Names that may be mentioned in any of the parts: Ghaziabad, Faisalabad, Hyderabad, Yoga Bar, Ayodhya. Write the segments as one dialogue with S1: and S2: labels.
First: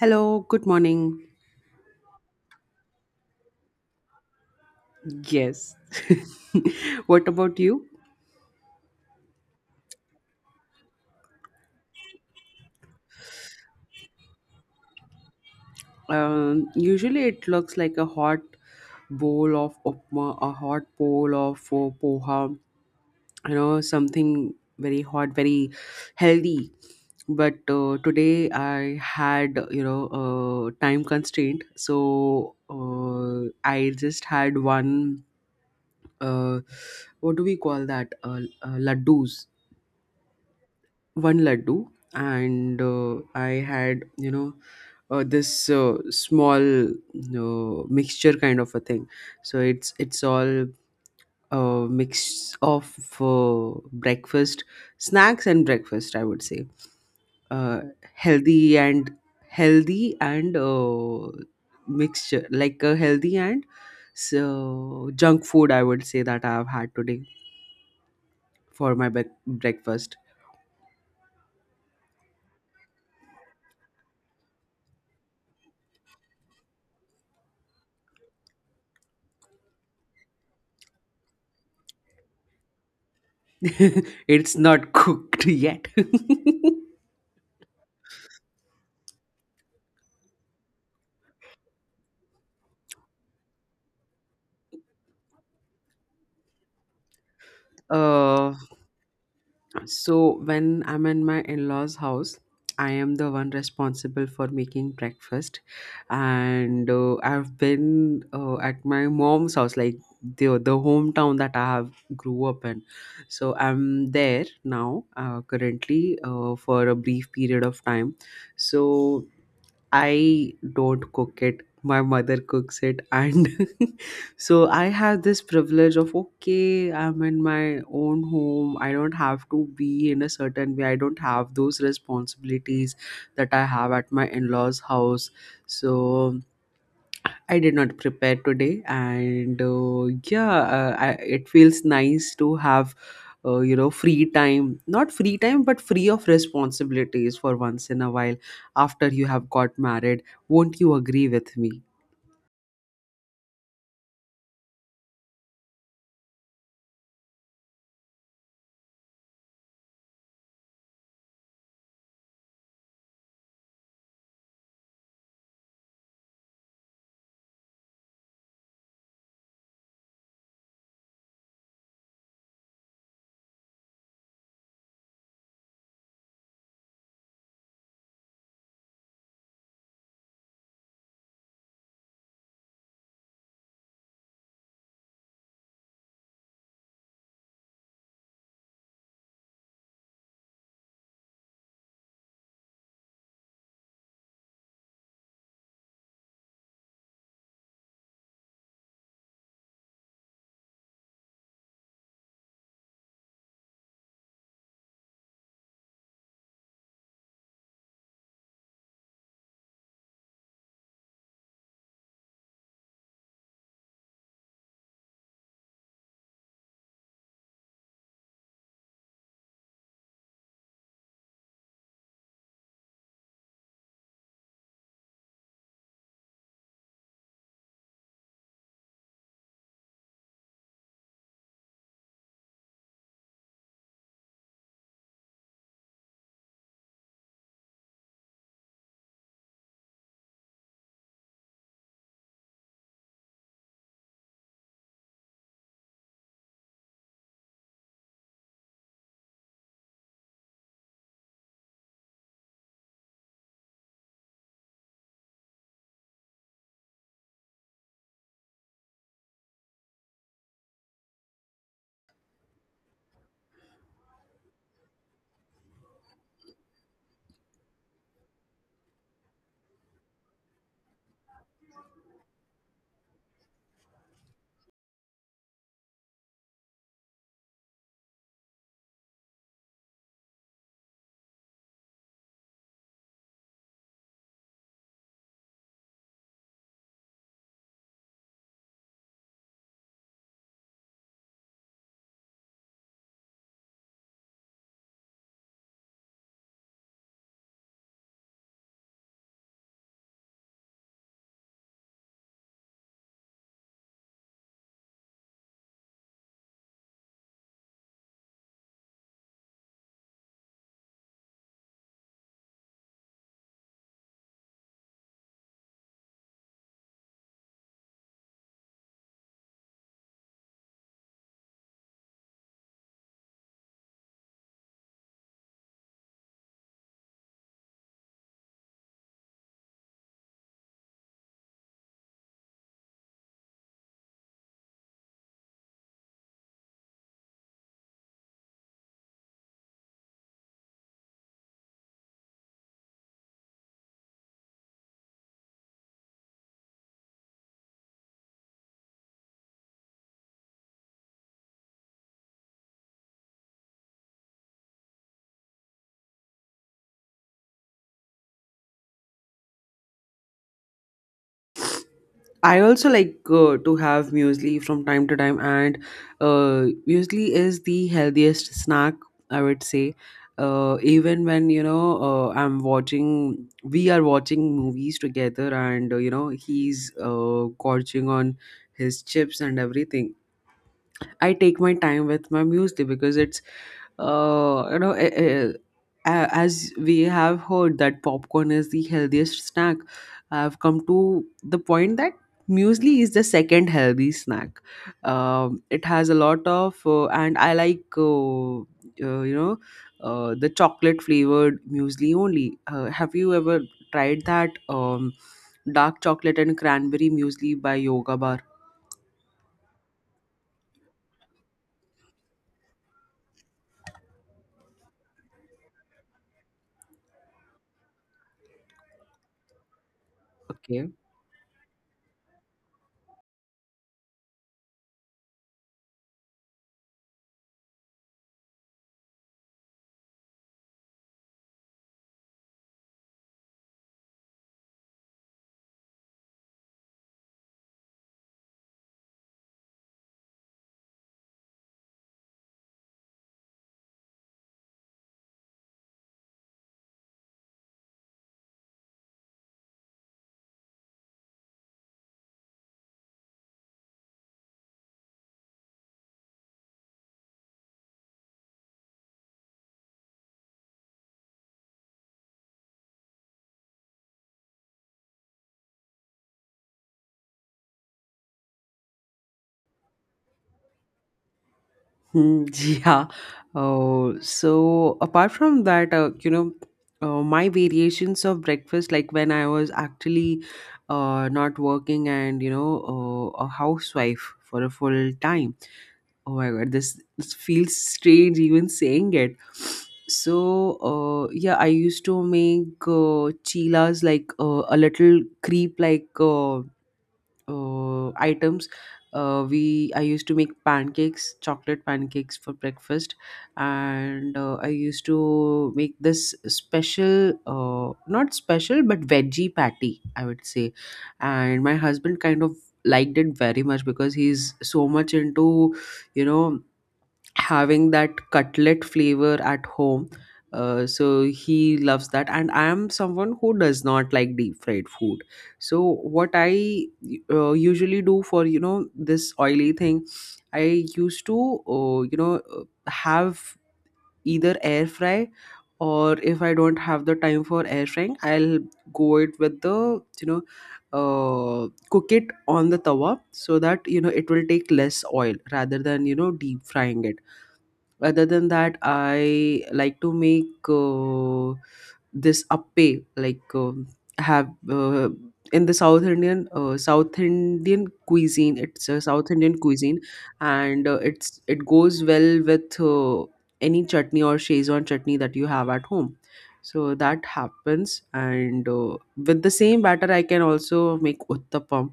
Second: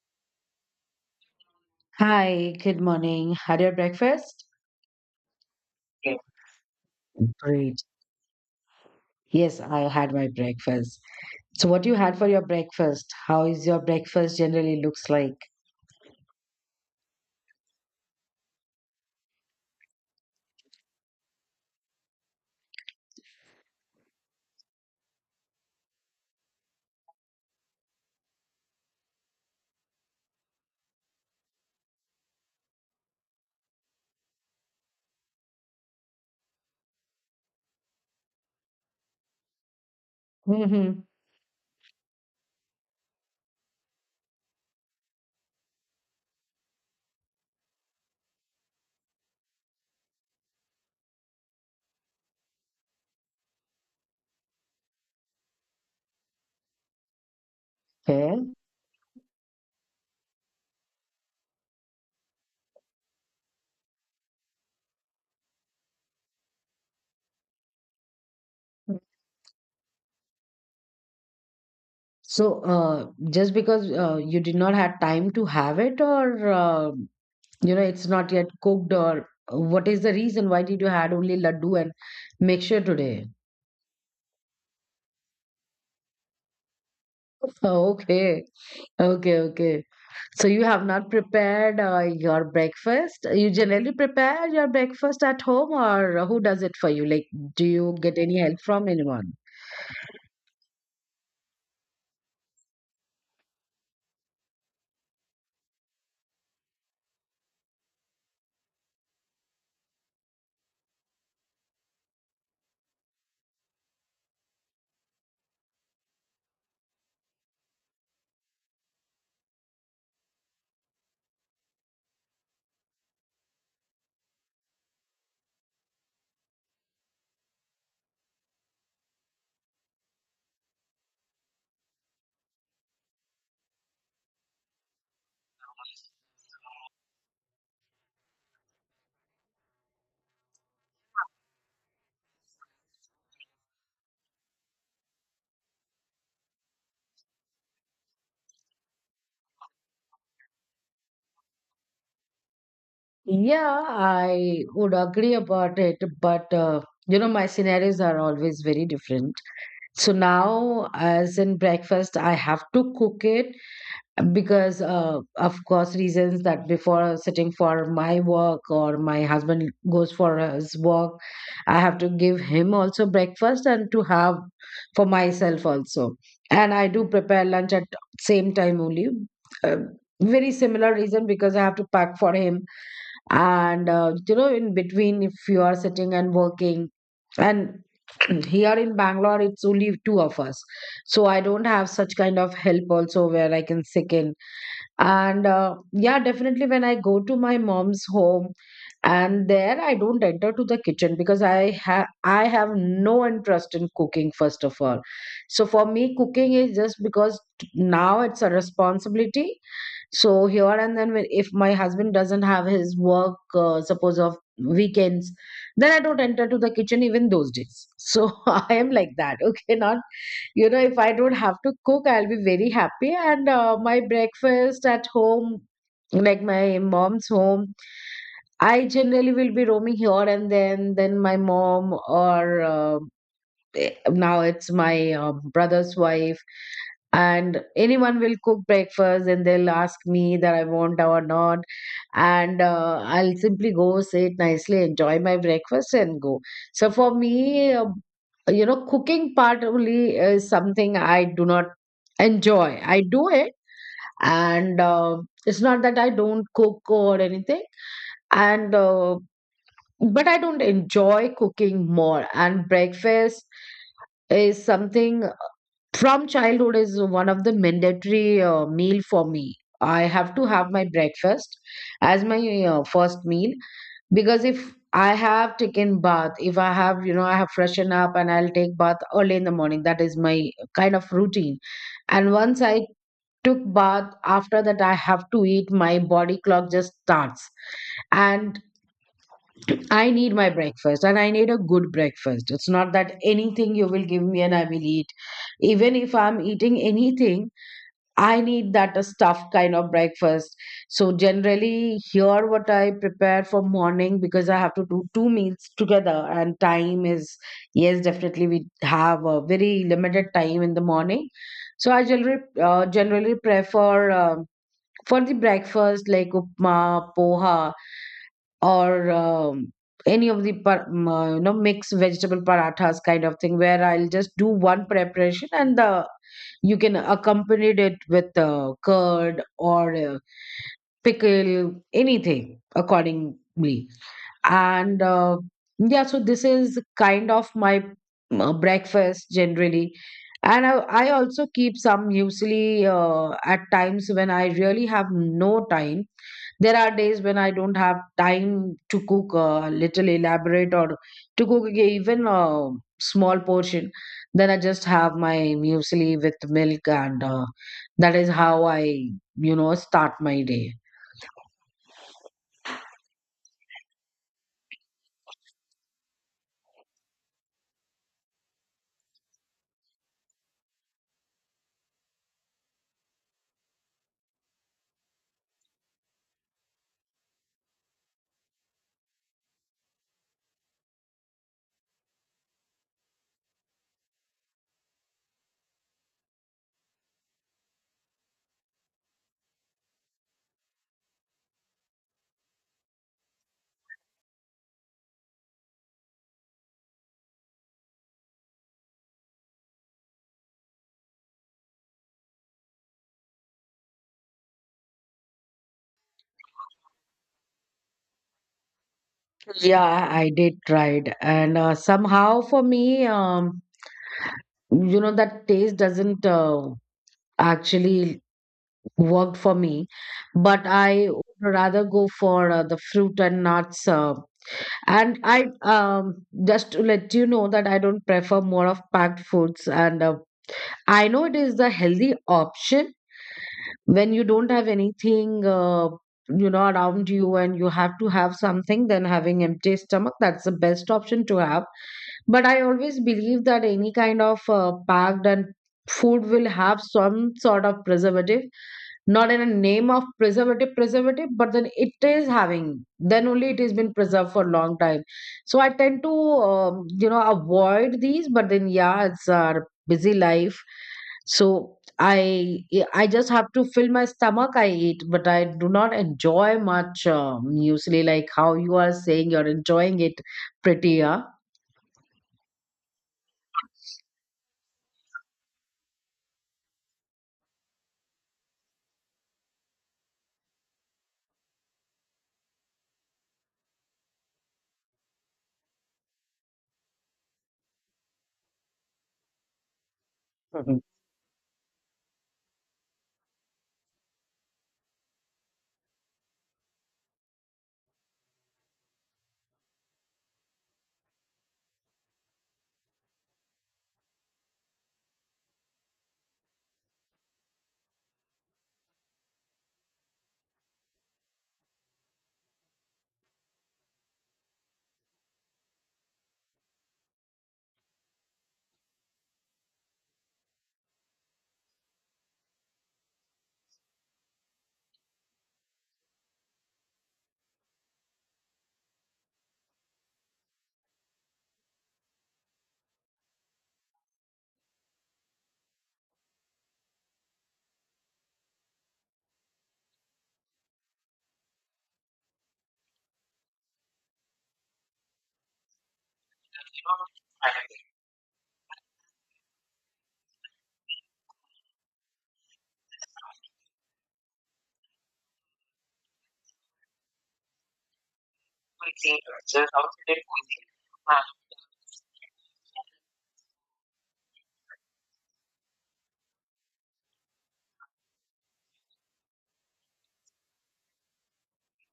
S1: Hello, good morning.
S2: Hi, good morning. Had your breakfast?
S1: Yes.
S2: Yeah.
S1: what about
S2: Great.
S1: you?
S2: Yes, I had my breakfast. So what you had for your breakfast? How is your breakfast generally looks like?
S1: Usually it looks like a hot bowl of upma, a hot bowl of poha, you know, something very hot, very healthy. But today I had, you know, time constraint, so I just had one. Uh, what do we call that? Laddus,
S2: Mm-hmm.
S1: one laddu and I had, this small, mixture kind of a thing. So it's all a mix of breakfast, snacks and breakfast, I would say, uh,
S2: Okay.
S1: healthy and healthy and mixture like a healthy and, so, junk food, I would say, that I have had today for my bec breakfast.
S2: So just because you did not have time to have it or, it's not yet cooked or, what is the reason why did you had only laddu and mixture today?
S1: It's not cooked yet.
S2: Oh, okay. Okay, okay. So you have not prepared your breakfast? You generally prepare your breakfast at home or who does it for you? Like, do you get any
S1: uh,
S2: help from anyone?
S1: so when I'm in my in-laws' house, I am the one responsible for making breakfast, and I've been at my mom's house, like the hometown that I have grew up in. So I'm there now, currently, for a brief period of time. So I don't cook it. My mother cooks it. And so I have this privilege of, okay, I'm in my own home. I don't have to be in a certain way. I don't have those responsibilities that I have at my in law's house. So I did not prepare today, and yeah, uh, I, it feels nice to have, free time. Not free time, but free of responsibilities for once in a while. After you have got married, won't you agree with me?
S2: Yeah, I would agree about it, but you know, my scenarios are always very different. So now, as in breakfast, I have to cook it because of course reasons that before sitting for my work or my husband goes for his work, I have to give him also breakfast and to have for myself also. And I do prepare lunch at same time only. uh, Very similar reason, because I have to pack for him, and in between if you are sitting and working and here in Bangalore it's only two of us, so I don't have such kind of help also where I can sick in. And yeah, definitely when I go to my mom's home, and there I don't enter to the kitchen because I have no interest in cooking first of all. So for me, cooking is just because now it's a responsibility. So here and then, when if my husband doesn't have his work, suppose of weekends, then I don't enter to the kitchen even those days. So I am like that. Okay, not, you know, if I don't have to cook, I'll be very happy. And my breakfast at home, like my mom's home, I generally will be roaming here and then. Then my mom or now it's my brother's wife and anyone will cook breakfast and they'll ask me that I want or not. And I'll simply go, sit nicely, enjoy my breakfast and go. So for me, cooking part only is something I do not enjoy. I do it, and it's not that I don't cook or anything, and but I don't enjoy cooking more. And breakfast is something from childhood is one of the mandatory meal for me. I have to have my breakfast as my first meal. Because if I have taken bath, if I have, you know, I have freshened up, and I'll take bath early in the morning, that is my kind of routine. And once I took bath, after that I have to eat. My body clock just starts, and I need my breakfast. And I need a good breakfast. It's not that anything you will give me and I will eat. Even if I'm eating anything, I need that a stuffed kind of breakfast. So generally here what I prepare for morning, because I have to do two meals together and time is, yes, definitely we have a very limited time in the morning. So I generally generally prefer for the breakfast like upma, poha, or any of the you know, mixed vegetable parathas kind of thing, where I'll just do one preparation, and the you can accompany it with curd or pickle, anything accordingly. And yeah, so this is kind of my breakfast generally. And I also keep some usually at times when I really have no time. There are days when I don't have time to cook a little elaborate or to cook even a small portion. Then I just have my muesli with milk, and that is how I, you know, start my day.
S1: I also like to have muesli from time to time, and muesli is the healthiest snack, I would say. Even when you know I'm watching, we are watching movies together, and you know he's gorging on his chips and everything. I take my time with my music because it's, uh, you know, eh, eh, as we have heard that popcorn is the healthiest snack, I've come to the point that muesli is the second healthy snack. It has a lot of, and I like, uh, you know, the chocolate flavored muesli only. Have you ever tried that dark chocolate and cranberry muesli by Yoga Bar?
S2: Yeah, I did try it, and somehow for me, you know, that taste doesn't actually work for me. But
S1: Okay.
S2: I would rather go for the fruit and nuts. And I, just to let you know that I don't prefer more of packed foods. And I know it is the healthy option when you don't have anything around you and you have to have something, then having empty stomach, that's the best option to have. But I always believe that any kind of packed and food will have some sort of preservative. Not in a name of preservative preservative, but then it is having, then only it has been preserved for a long time. So I tend to you know, avoid these. But then yeah, it's our busy life, so I just have to fill my stomach. I eat, but I do not enjoy much, usually, like how you are saying you're enjoying it prettier.
S1: Hmm, yeah. Oh, so apart from that, my variations of breakfast, like when I was actually not working and, you know, a housewife for a full time. Oh my God, this feels strange even saying it. So,
S2: Mhm.
S1: yeah, I used to make chilas like a little creep, like. Items. We I used to make pancakes, chocolate pancakes for breakfast, and I used to make this special, not special, but veggie patty, I would say. And my husband kind of liked it very much because he's so much into, you know, having that cutlet flavor at home. So he loves that, and I am someone who does not like deep fried food. So what I usually do for, you know, this oily thing, I used to, have either air fry, or if I don't have the time for air frying, I'll go it with the, you know, cook it on the tawa so that, you know, it will take less oil rather than, you know, deep frying it. Other than that, I like to make this appe, like have in the south Indian south indian cuisine it's a South Indian cuisine, and it goes well with any chutney or shezwan chutney that you have at home. So that happens, and with the same batter I can also make uttapam,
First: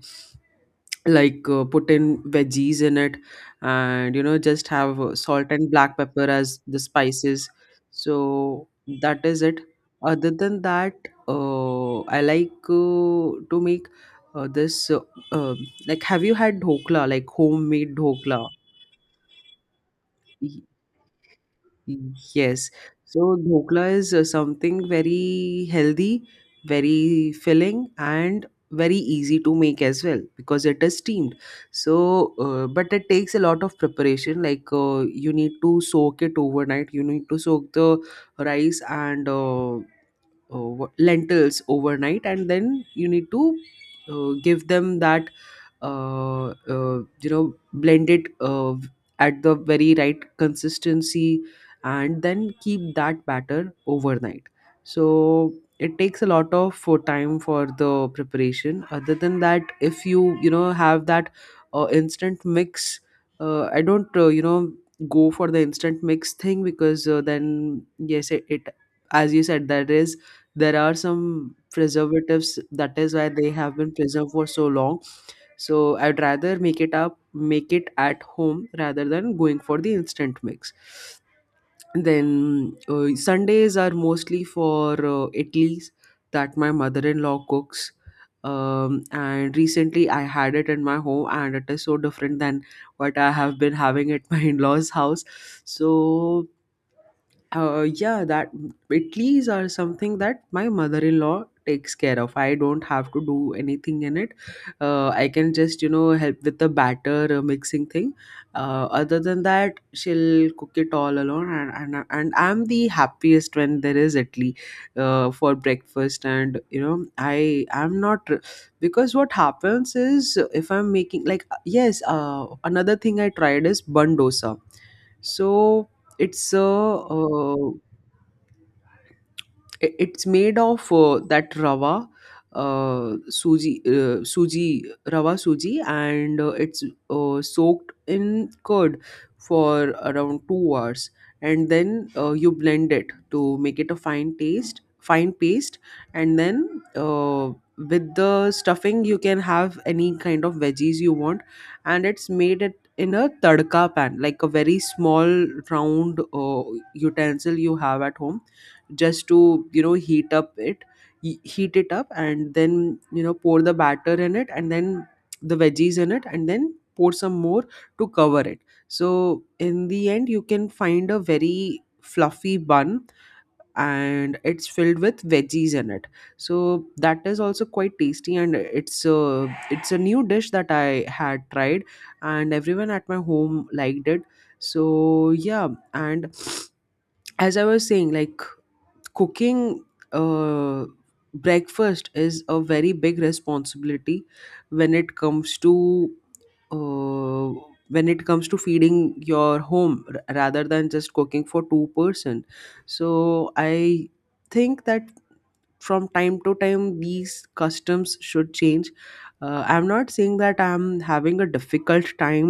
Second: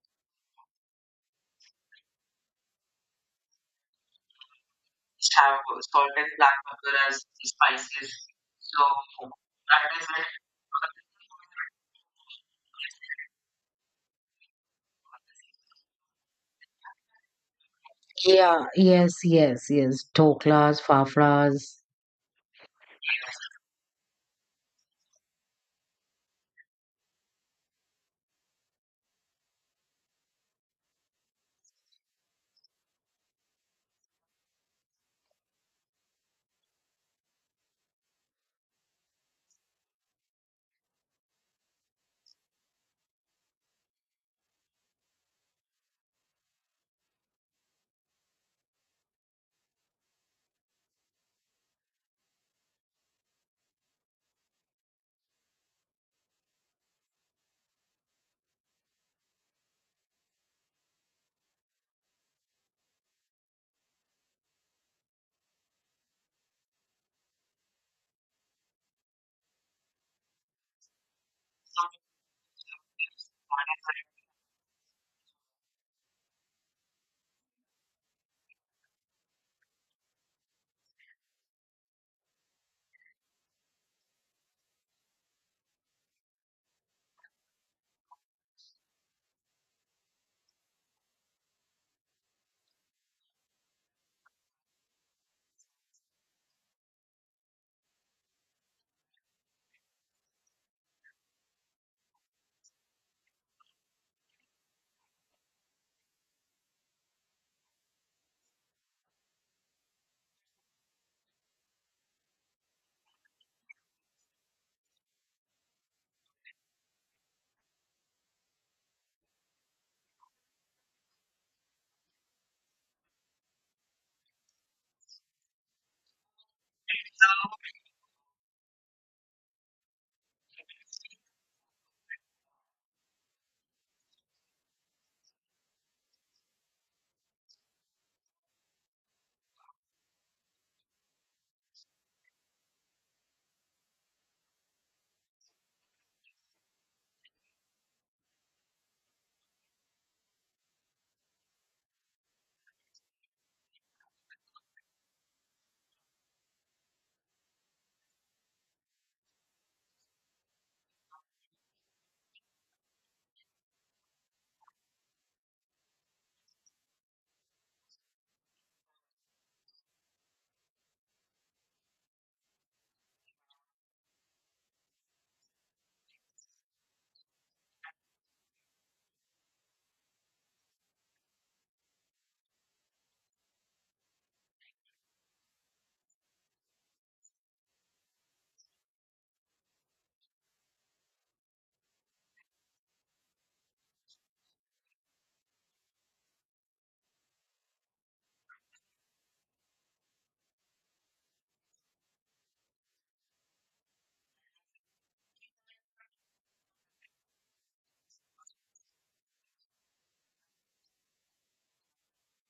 S1: like put in veggies in it, and, you know, just have salt and black pepper as the spices. So that is it. Other than that, I like to make this um like, have you had dhokla, like homemade dhokla?
S2: Yeah, yes, yes, yes, doklas, fafras.
S1: Yes. So dhokla is something very healthy, very filling, and very easy to make as well because it is steamed. So, but it takes a lot of preparation. Like you need to soak it overnight. You need to soak the rice and lentils overnight, and then you need to give them that uh, uh, you know, blend it at the very right consistency, and then keep that batter overnight. So it takes a lot of for time for the preparation. Other than that, if you, you know, have that instant mix, I don't, you know, go for the instant mix thing, because then yes, it, as you said, there is, there are some preservatives, that is why they have been preserved for so long. So I'd rather make it at home rather than going for the instant mix. Then Sundays are mostly for idlis that my mother-in-law cooks. And recently I had it in my home, and it is so different than what I have been having at my in-laws house. So yeah, that Italy's are something that my mother-in-law takes care of. I don't have to do anything in it. I can just, you know, help with the batter mixing thing. Other than that, she'll cook it all alone, and and I'm the happiest when there is Italy for breakfast. And, you know, I'm not because what happens is if I'm making like yes, another thing I tried is bun dosa. So it's a, it's made of that rava, uh, suji, rava suji, and it's soaked in curd for around 2 hours, and then you blend it to make it a fine paste, and then, uh, with the stuffing, you can have any kind of veggies you want, and it's made it in a tadka pan, like a very small round utensil you have at home, just to, you know, heat up it heat it up, and then, you know, pour the batter in it, and then the veggies in it, and then pour some more to cover it. So in the end you can find a very fluffy bun, and it's filled with veggies in it. So that is also quite tasty, and it's a new dish that I had tried, and everyone at my home liked it. So yeah. And as I was saying, like, cooking uh, breakfast is a very big responsibility when it comes to, uh, when it comes to feeding your home, rather than just cooking for two person. So I think that from time to time these customs should change. I'm not saying that I'm having a difficult time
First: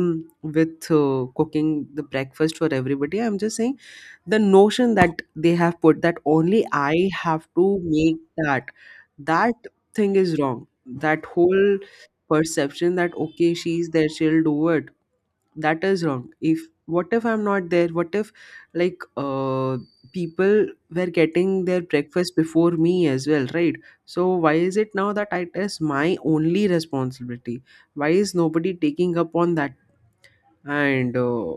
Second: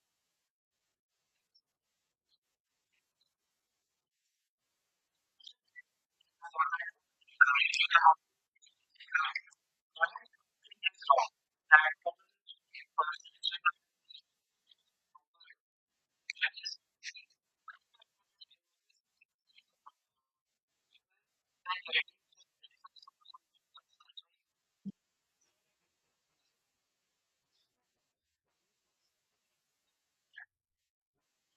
S1: with cooking the breakfast for everybody. I'm just saying the notion that they have put, that only I have to make that, that thing is wrong. That whole perception that, okay, she's there, she'll do it, that is wrong. If, what if I'm not there? What if, like uh people were getting their breakfast before me as well, right? So why is it now that it is my only responsibility? Why is nobody taking up on that? And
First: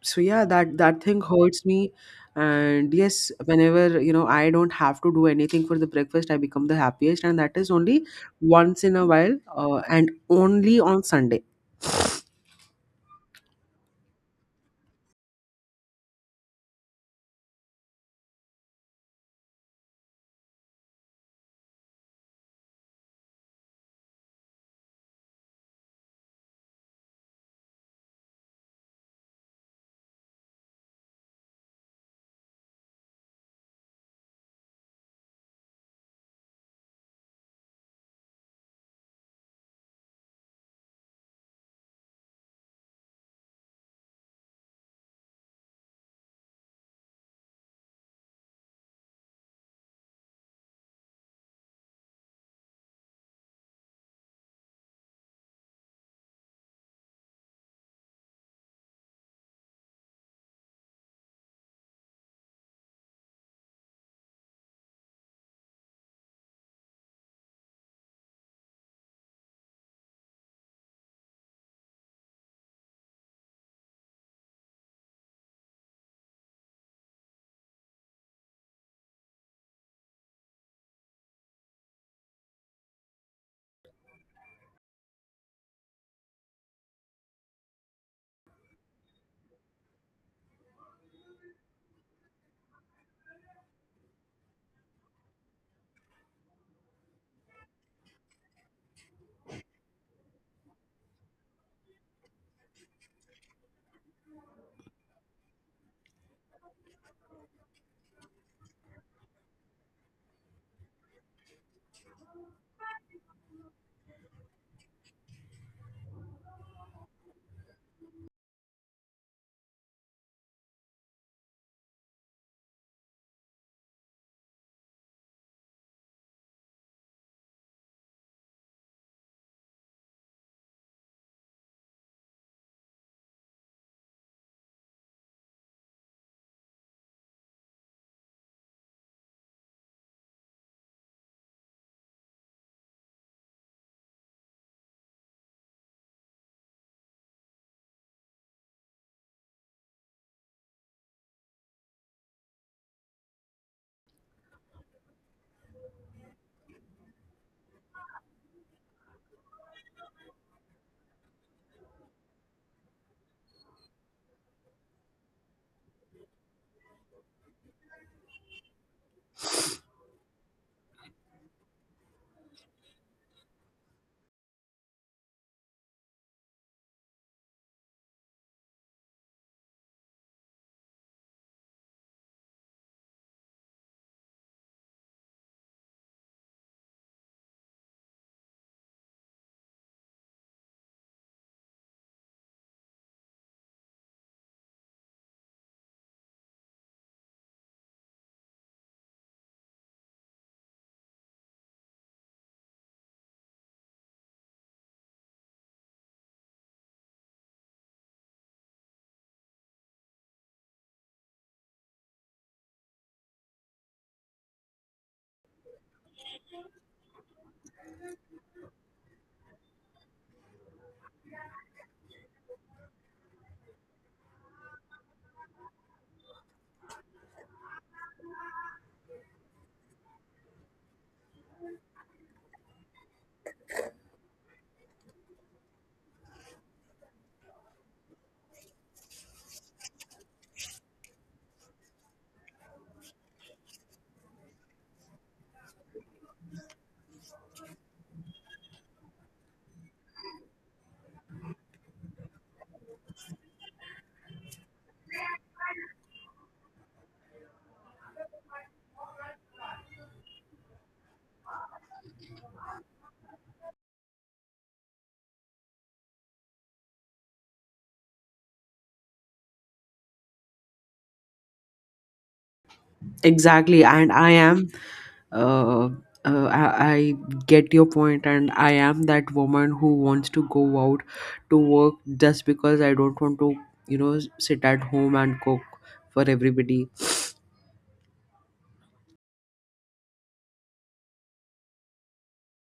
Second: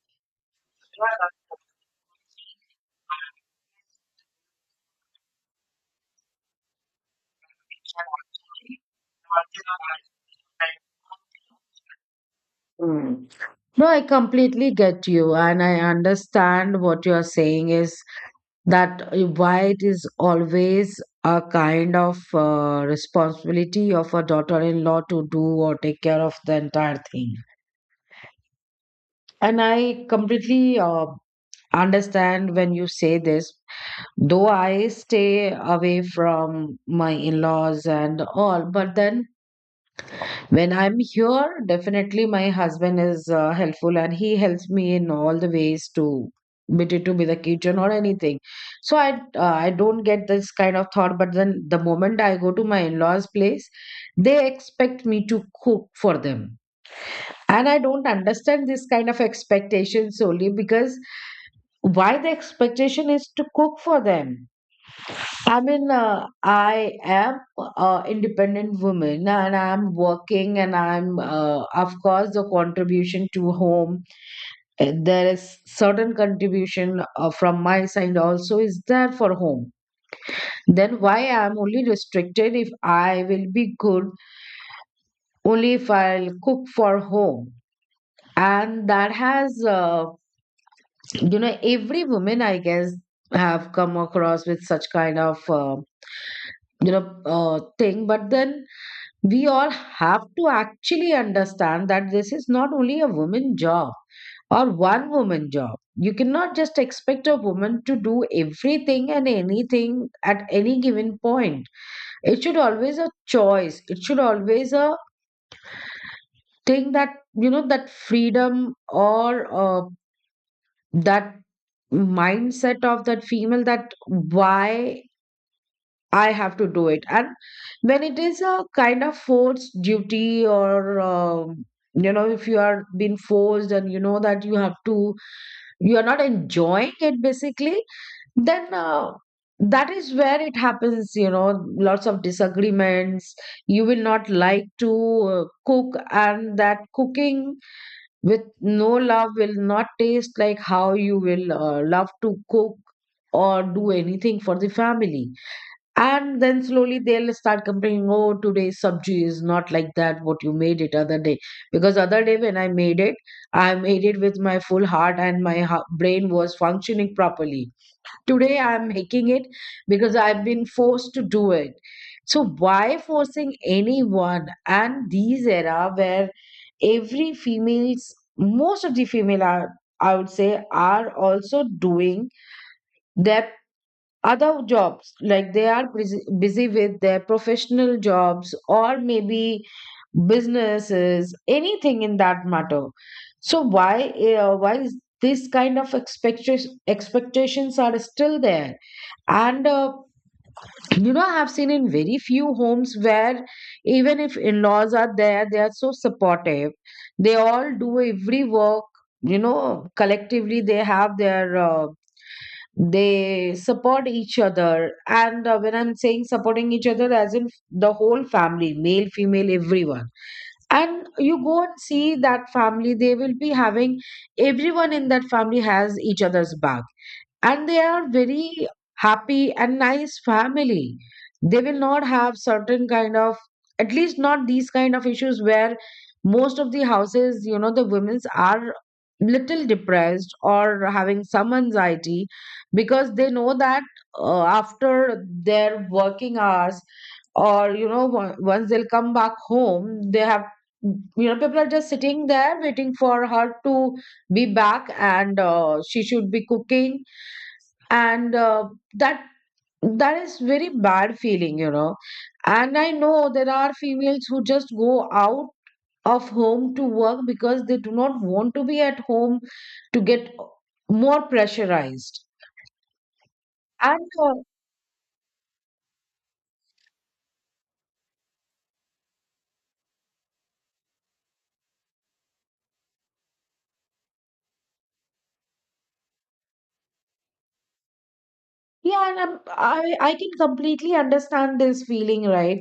S1: so yeah, that thing hurts me. And yes, whenever, you know, I don't have to do anything for the breakfast, I become the happiest, and that is only once in a while, and only on Sunday.
S2: No, I completely get you, and I understand what you're saying is that why it is always a kind of responsibility of a daughter in law to do or take care of the entire thing. And I completely understand when you say this, though I stay away from my in laws and all, but then when I'm here, definitely my husband is helpful, and he helps me in all the ways to be it, to be the kitchen or anything. So I, I don't get this kind of thought. But then the moment I go to my in-laws' place, they expect me to cook for them, and I don't understand this kind of expectation solely because why the expectation is to cook for them. I mean, I am an independent woman, and I'm working, and I'm, of course, the contribution to home. There is certain contribution from my side also is there for home. Then why I'm only restricted if I will be good only if I'll cook for home. And that has, every woman, I guess, have come across with such kind of, you know, thing. But then we all have to actually understand that this is not only a woman job or one woman job. You cannot just expect a woman to do everything and anything at any given point. It should always a choice. It should always a thing that, you know, that freedom, or uh, that mindset of that female that why I have to do it. And when it is a kind of forced duty, or you know, if you are being forced and you know that you have to, you are not enjoying it basically, then that is where it happens. You know, lots of disagreements. You will not like to cook, and that cooking with no love will not taste like how you will love to cook or do anything for the family. And then slowly they'll start complaining, oh, today's sabji is not like that, what you made it other day. Because other day when I made it with my full heart and my brain was functioning properly. Today I'm making it because I've been forced to do it. So why forcing anyone? And these era where every females, most of the female are, I would say, are also doing their other jobs, like they are busy with their professional jobs, or maybe businesses, anything in that matter. So why is this kind of expectations are still there? And you know, I have seen in very few homes where even if in-laws are there, they are so supportive. They all do every work. You know, collectively they have their they support each other. And when I'm saying supporting each other as in the whole family, male, female, everyone. And you go and see that family, they will be having everyone in that family has each other's back, and they are very happy and nice family. They will not have certain kind of, at least not these kind of issues where most of the houses, you know, the women's are little depressed or having some anxiety because they know that after their working hours, or you know, once they'll come back home, they have, you know, people are just sitting there waiting for her to be back, and she should be cooking. And that, that is very bad feeling, you know. And I know there are females who just go out of home to work because they do not want to be at home to get more pressurized.
S1: Exactly,
S2: And
S1: and I am uh, I get your point, and I am that woman who wants to go out to work just because I don't want to, you know, sit at home and cook for everybody.
S2: yeah. And I'm, I can completely understand this feeling, right?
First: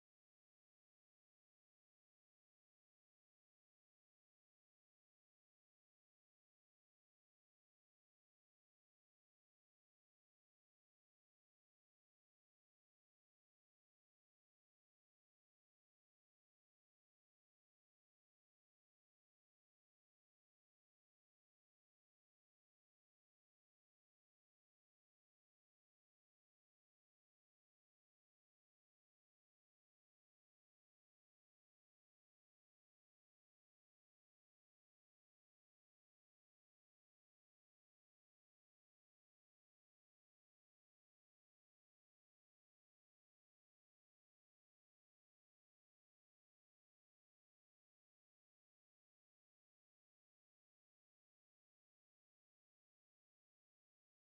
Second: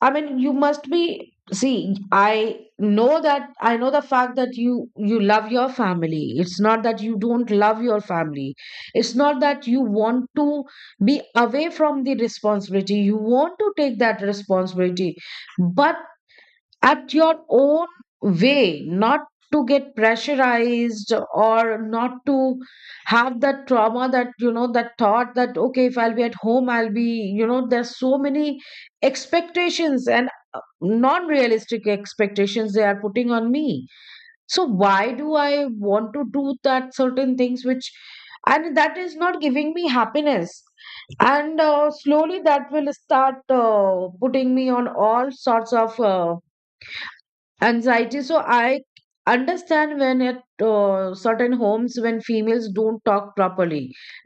S2: I mean, you must be. See, I know that, I know the fact that you love your family. It's not that you don't love your family. It's not that you want to be away from the responsibility. You want to take that responsibility, but at your own way, not to get pressurized or not to have that trauma, that you know, that thought that okay, if I'll be at home, I'll be, you know, there's so many expectations and non-realistic expectations they are putting on me. So why do I want to do that, certain things which, and that is not giving me happiness, and slowly that will start putting me on all sorts of anxiety. So I understand when at certain homes, when females don't talk properly,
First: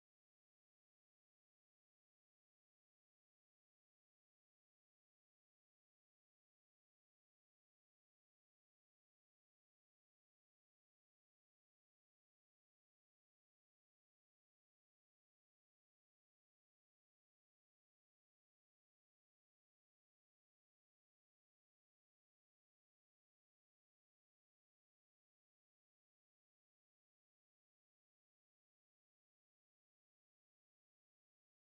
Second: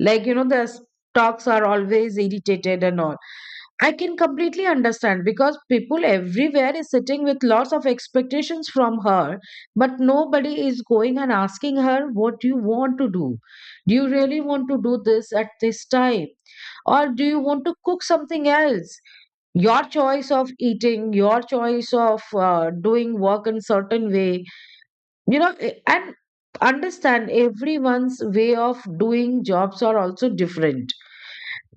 S2: like, you know, the talks are always irritated and all. I can completely understand because people everywhere is sitting with lots of expectations from her, but nobody is going and asking her, what do you want to do? Do you really want to do this at this time? Or do you want to cook something else? Your choice of eating, your choice of doing work in certain way, you know, and understand everyone's way of doing jobs are also different.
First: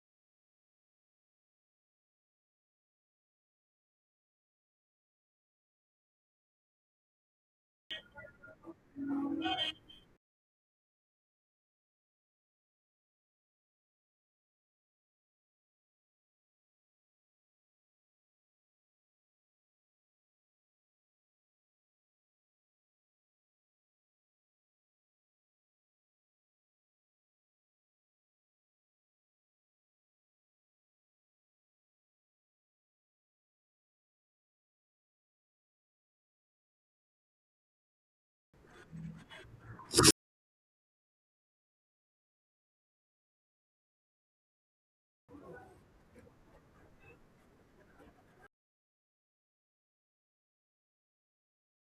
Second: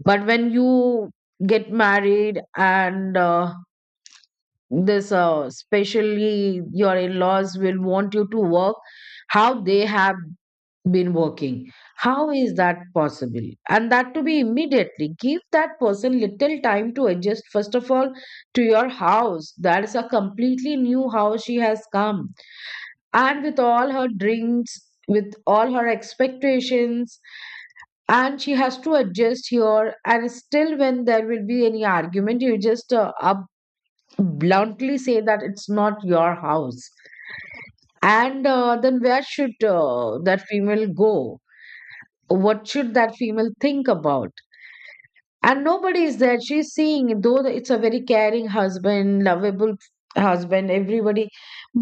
S2: But when you get married, and this, especially your in-laws will want you to work how they have been working. How is that possible? And that to be immediately, give that person little time to adjust, first of all, to your house. That is a completely new house she has come, and with all her drinks, with all her expectations, and she has to adjust here. And still, when there will be any argument, you just up bluntly say that it's not your house. And then where should that female go? What should that female think about? And nobody is there. She's seeing, though, it's a very caring husband, lovable husband, everybody,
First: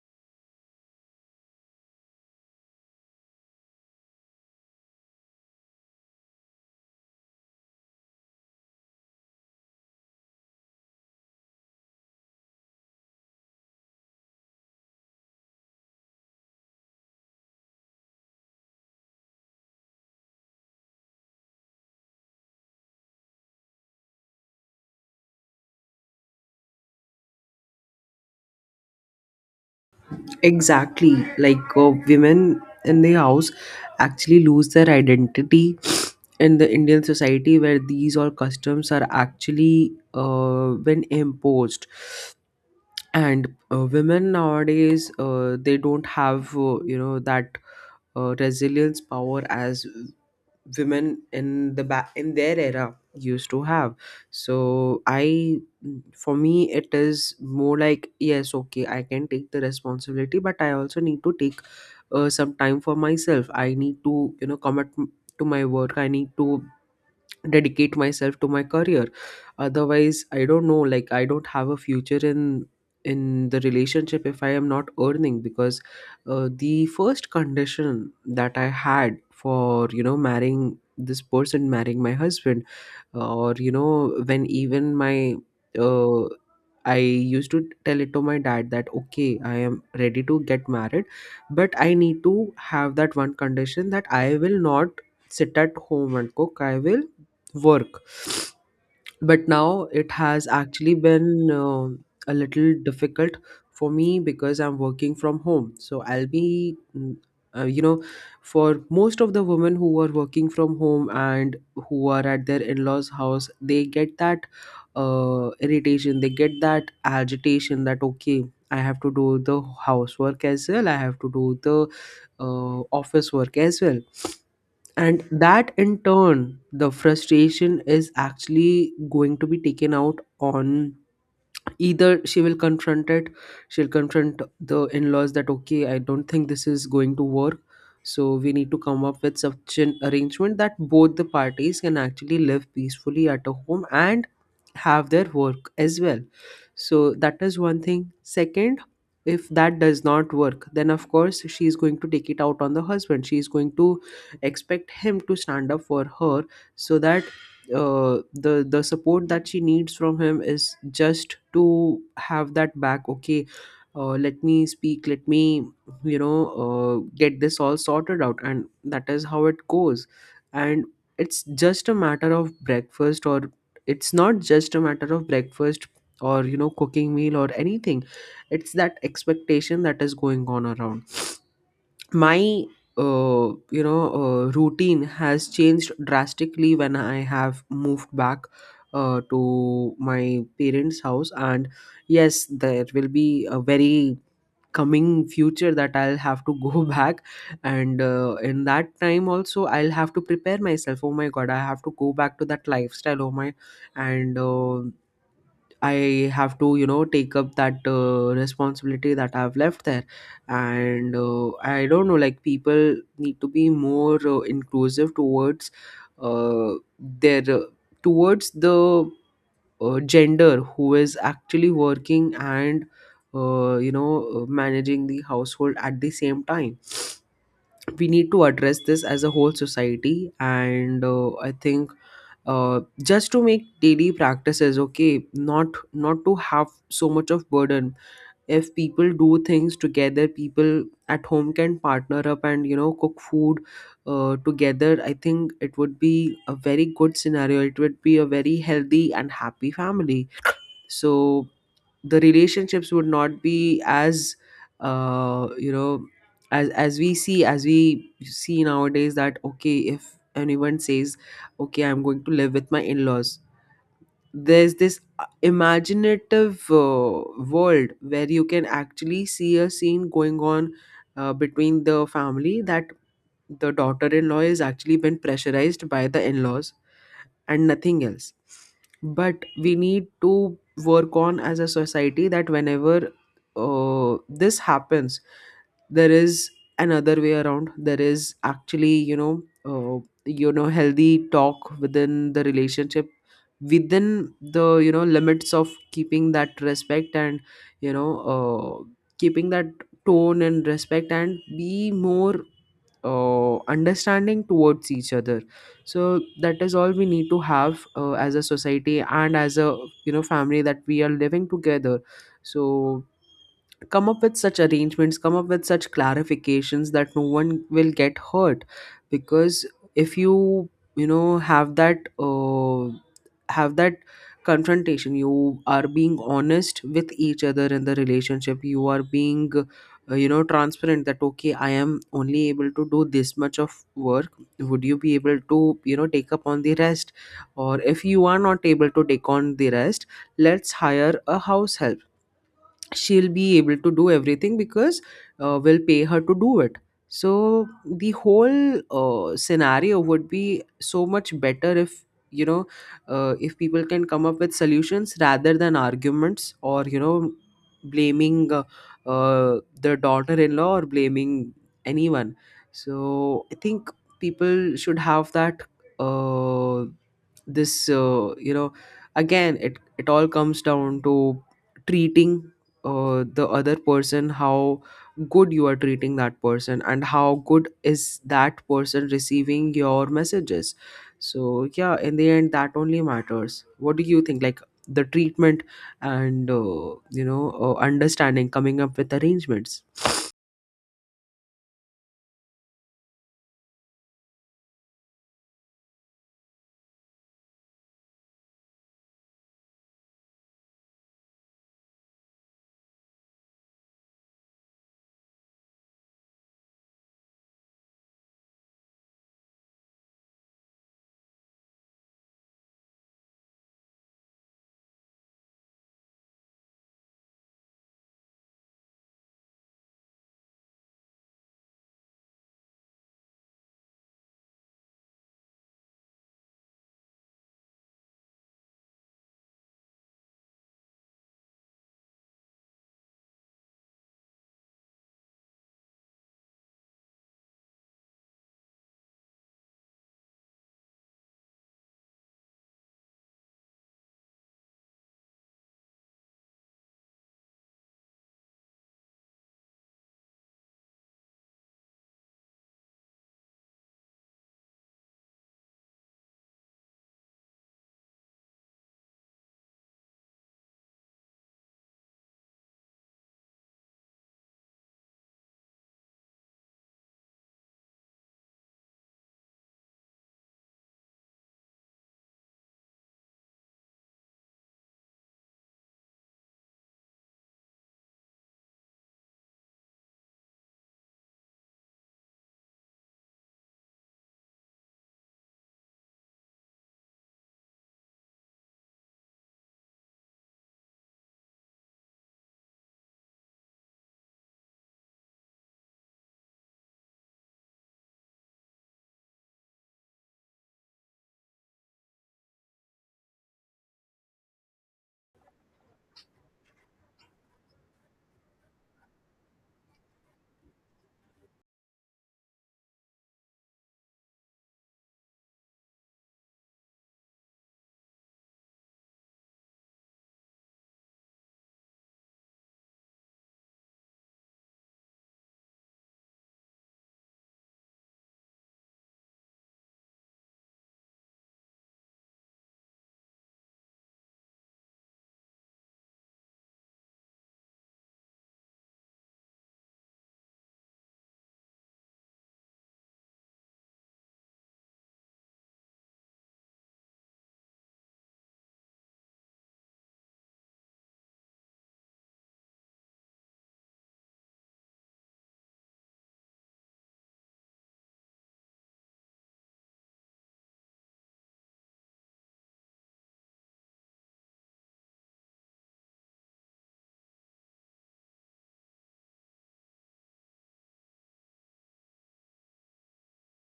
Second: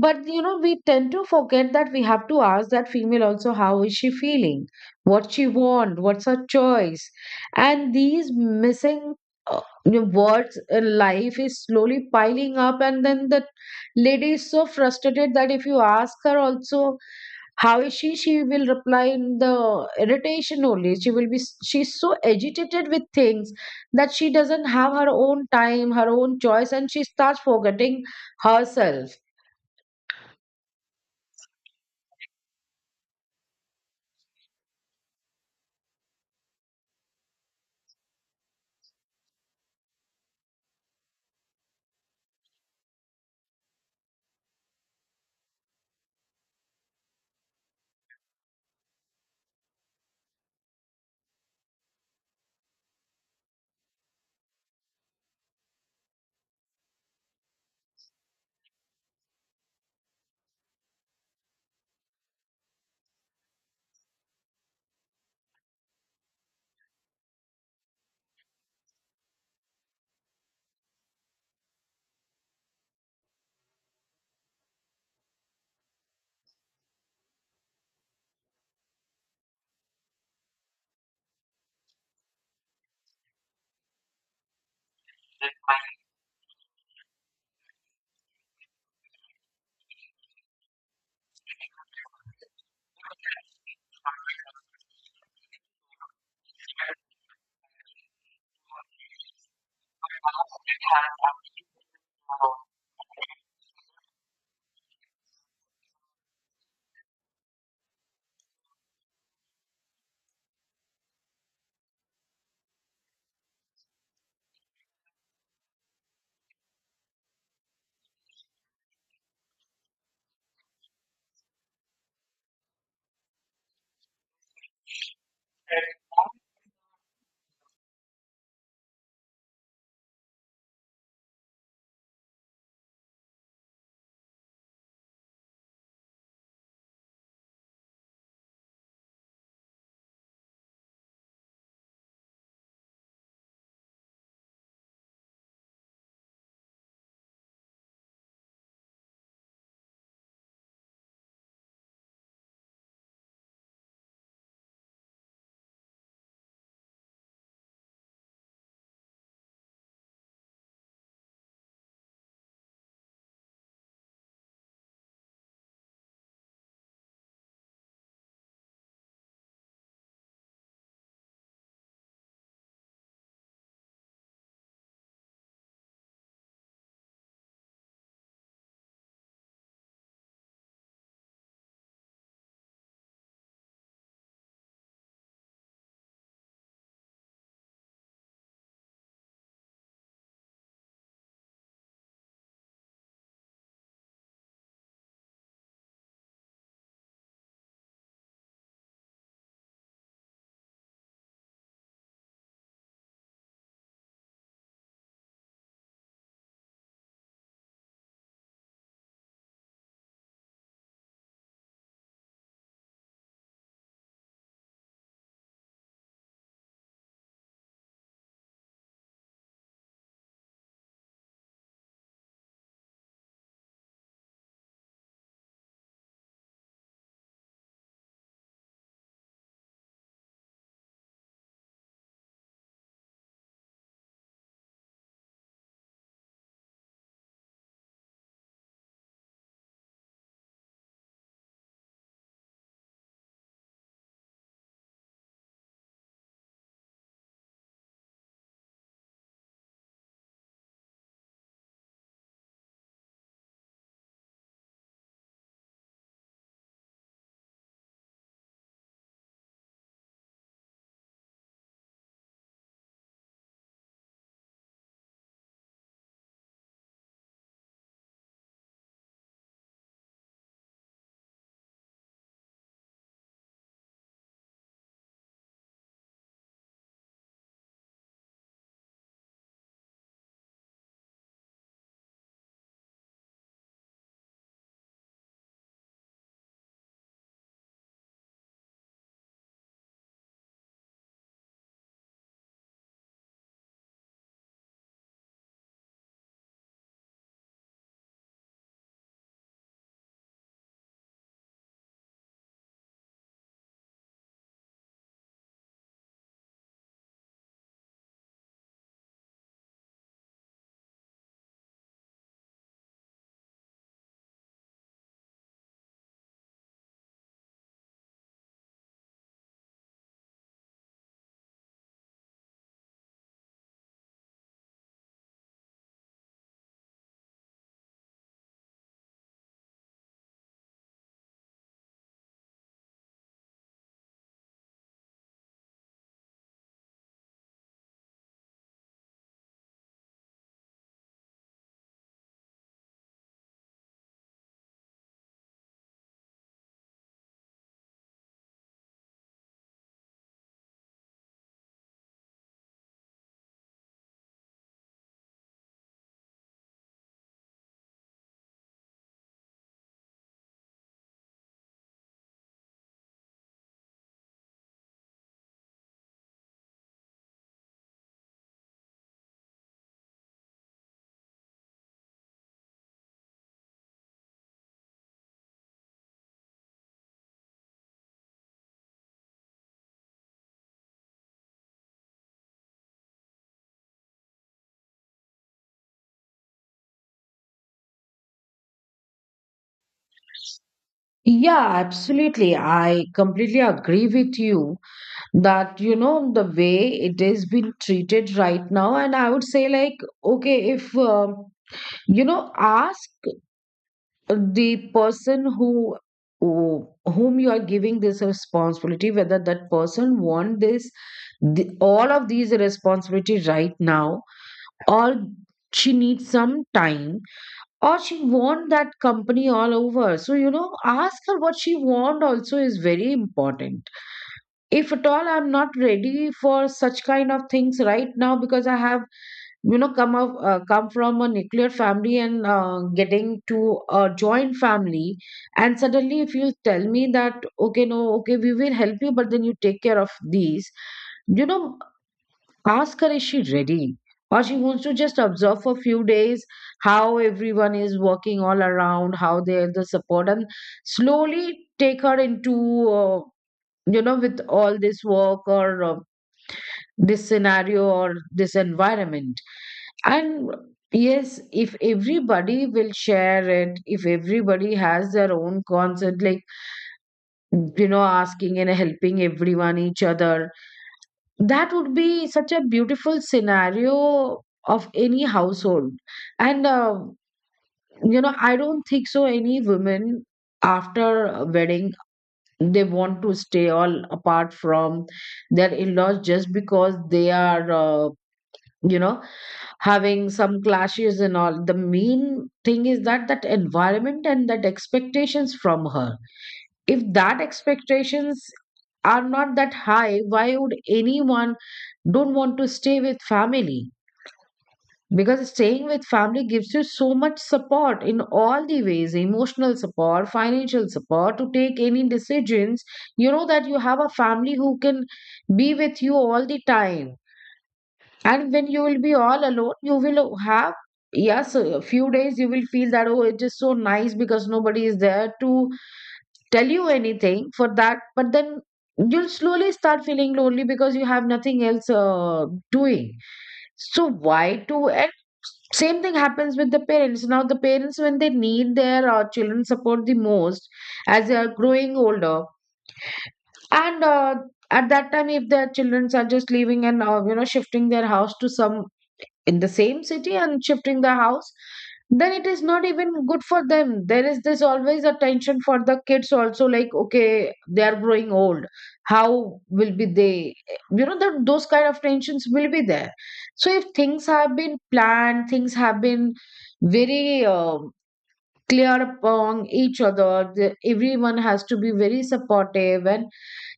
S2: but you know, we tend to forget that we have to ask that female also, how is she feeling, what she want, what's her choice. And these missing, you know, words in life is slowly piling up, and then the lady is so frustrated that if you ask her also, how is she? She will reply in the irritation only. She will be, she's so agitated with things that she doesn't have her own time, her own choice, and she starts forgetting herself.
S1: Exactly. Like, women in the house actually lose their identity in the Indian society where these all customs are actually been imposed. And Women nowadays, they don't have, that resilience power as women in the back in their era used to have. So I For me it is more like yes, okay, I can take the responsibility, but I also need to take some time for myself. I need to commit to my work. I need to dedicate myself to my career, otherwise I don't know, like, I don't have a future in the relationship if I am not earning. Because the first condition that I had for, you know, marrying this person, marrying my husband, or, you know, when even my uh, I used to tell it to my dad that okay, I am ready to get married, but I need to have that one condition, that I will not sit at home and cook, I will work. But now it has actually been a little difficult for me because I'm working from home. So I'll be you know, for most of the women who are working from home and who are at their in-laws house, they get that irritation, they get that agitation that okay, I have to do the housework as well, I have to do the office work as well. And that in turn, the frustration is actually going to be taken out on, either she will confront it, she'll confront the in-laws that okay, I don't think this is going to work, so we need to come up with such an arrangement that both the parties can actually live peacefully at a home and have their work as well. So that is one thing. Second, if that does not work, then of course she is going to take it out on the husband. She is going to expect him to stand up for her. So that the support that she needs from him is just to have that back. Okay, let me speak, let me, you know, get this all sorted out. And that is how it goes. And it's just a matter of breakfast, or it's not just a matter of breakfast or, you know, cooking meal or anything. It's that expectation that is going on around my routine has changed drastically when I have moved back to my parents house. And yes, there will be a very coming future that I'll have to go back. And in that time also, I'll have to prepare myself, oh my god, I have to go back to that lifestyle, oh my. And I have to, you know, take up that responsibility that I've left there. And I don't know, like, people need to be more inclusive towards uh, their, uh, towards the gender who is actually working and, managing the household at the same time. We need to address this as a whole society. And I think just to make daily practices okay, not to have so much of burden. If people do things together, people at home can partner up and, you know, cook food together, I think it would be a very good scenario, it would be a very healthy and happy family. So the relationships would not be as uh, you know as we see, as we see nowadays, that okay, if anyone says okay, I'm going to live with my in-laws, there's this imaginative world where you can actually see a scene going on between the family, that the daughter-in-law is actually been pressurized by the in-laws and nothing else. But we need to work on as a society that whenever this happens, there is another way around. There is actually, healthy talk within the relationship, within the, you know, limits of keeping that respect and, you know uh, keeping that tone and respect, and be more understanding towards each other. So that is all we need to have as a society and as a, you know, family that we are living together. So come up with such arrangements, come up with such clarifications that no one will get hurt. Because if you, you know have that have that confrontation, you are being honest with each other in the relationship, you are being transparent that okay, I am only able to do this much of work, would you be able to, you know, take up on the rest? Or if you are not able to take on the rest, let's hire a house help, she'll be able to do everything because we'll pay her to do it. So the whole scenario would be so much better if, you know if people can come up with solutions rather than arguments, or, you know, blaming the daughter-in-law or blaming anyone. So I think people should have that uh, this you know again, it all comes down to treating the other person, how good you are treating that person and how good is that person receiving your messages. So yeah, in the end, that only matters. What do you think, like, the treatment and, understanding, coming up with arrangements.
S2: Yeah, absolutely. I completely agree with you that, you know, the way it is being treated right now. And I would say, like, okay, if, you know, ask the person who who- whom you are giving this responsibility, whether that person want this, the, all of these responsibility right now, or she needs some time, or she want that company all over. So you know, ask her what she want also is very important. If at all, I'm not ready for such kind of things right now, because I have, you know, come from a nuclear family, and getting to a joint family, and suddenly if you tell me that okay, no, okay, we will help you, but then you take care of these, you know, ask her, is she ready, or she wants to just observe for a few days how everyone is working all around, how they're the support, and slowly take her into uh, you know, with all this work, or this scenario or this environment. And yes, if everybody will share it, if everybody has their own concert, like, you know, asking and helping everyone, each other, that would be such a beautiful scenario of any household. And, you know, I don't think so any women after a wedding, they want to stay all apart from their in laws, just because they are. You know, having some clashes and all, the main thing is that that environment and that expectations from her. If that expectations are not that high, why would anyone don't want to stay with family? Because staying with family gives you so much support in all the ways, emotional support, financial support, to take any decisions. You know that you have a family who can be with you all the time. And when you will be all alone, you will have, yes, a few days you will feel that oh, it is so nice because nobody is there to tell you anything for that, but then you'll slowly start feeling lonely because you have nothing else doing. So why to, and same thing happens with the parents. Now the parents, when they need their children support the most, as they are growing older, and at that time if their children are just leaving and you know, shifting their house to some, in the same city and shifting the house, then it is not even good for them. There is this always a tension for the kids also, like okay, they are growing old, how will be they, you know, that those kind of tensions will be there. So if things have been planned, things have been very clear upon each other, the, everyone has to be very supportive and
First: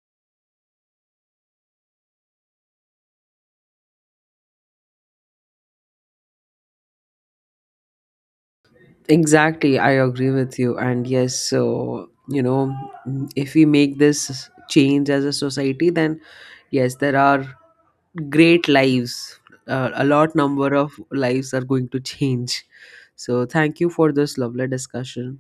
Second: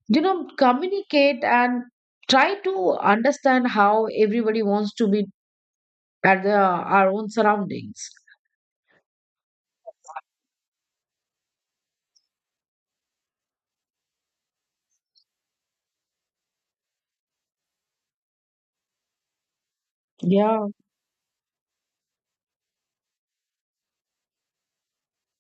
S2: you know, communicate and try to understand how everybody wants to be at the, our own surroundings.
S1: Exactly, I agree with you. And yes, so, you know, mm, if we make this change as a society, then yes, there are great lives. A lot
S2: Yeah,
S1: number of lives are going to change. So, thank you for this lovely discussion.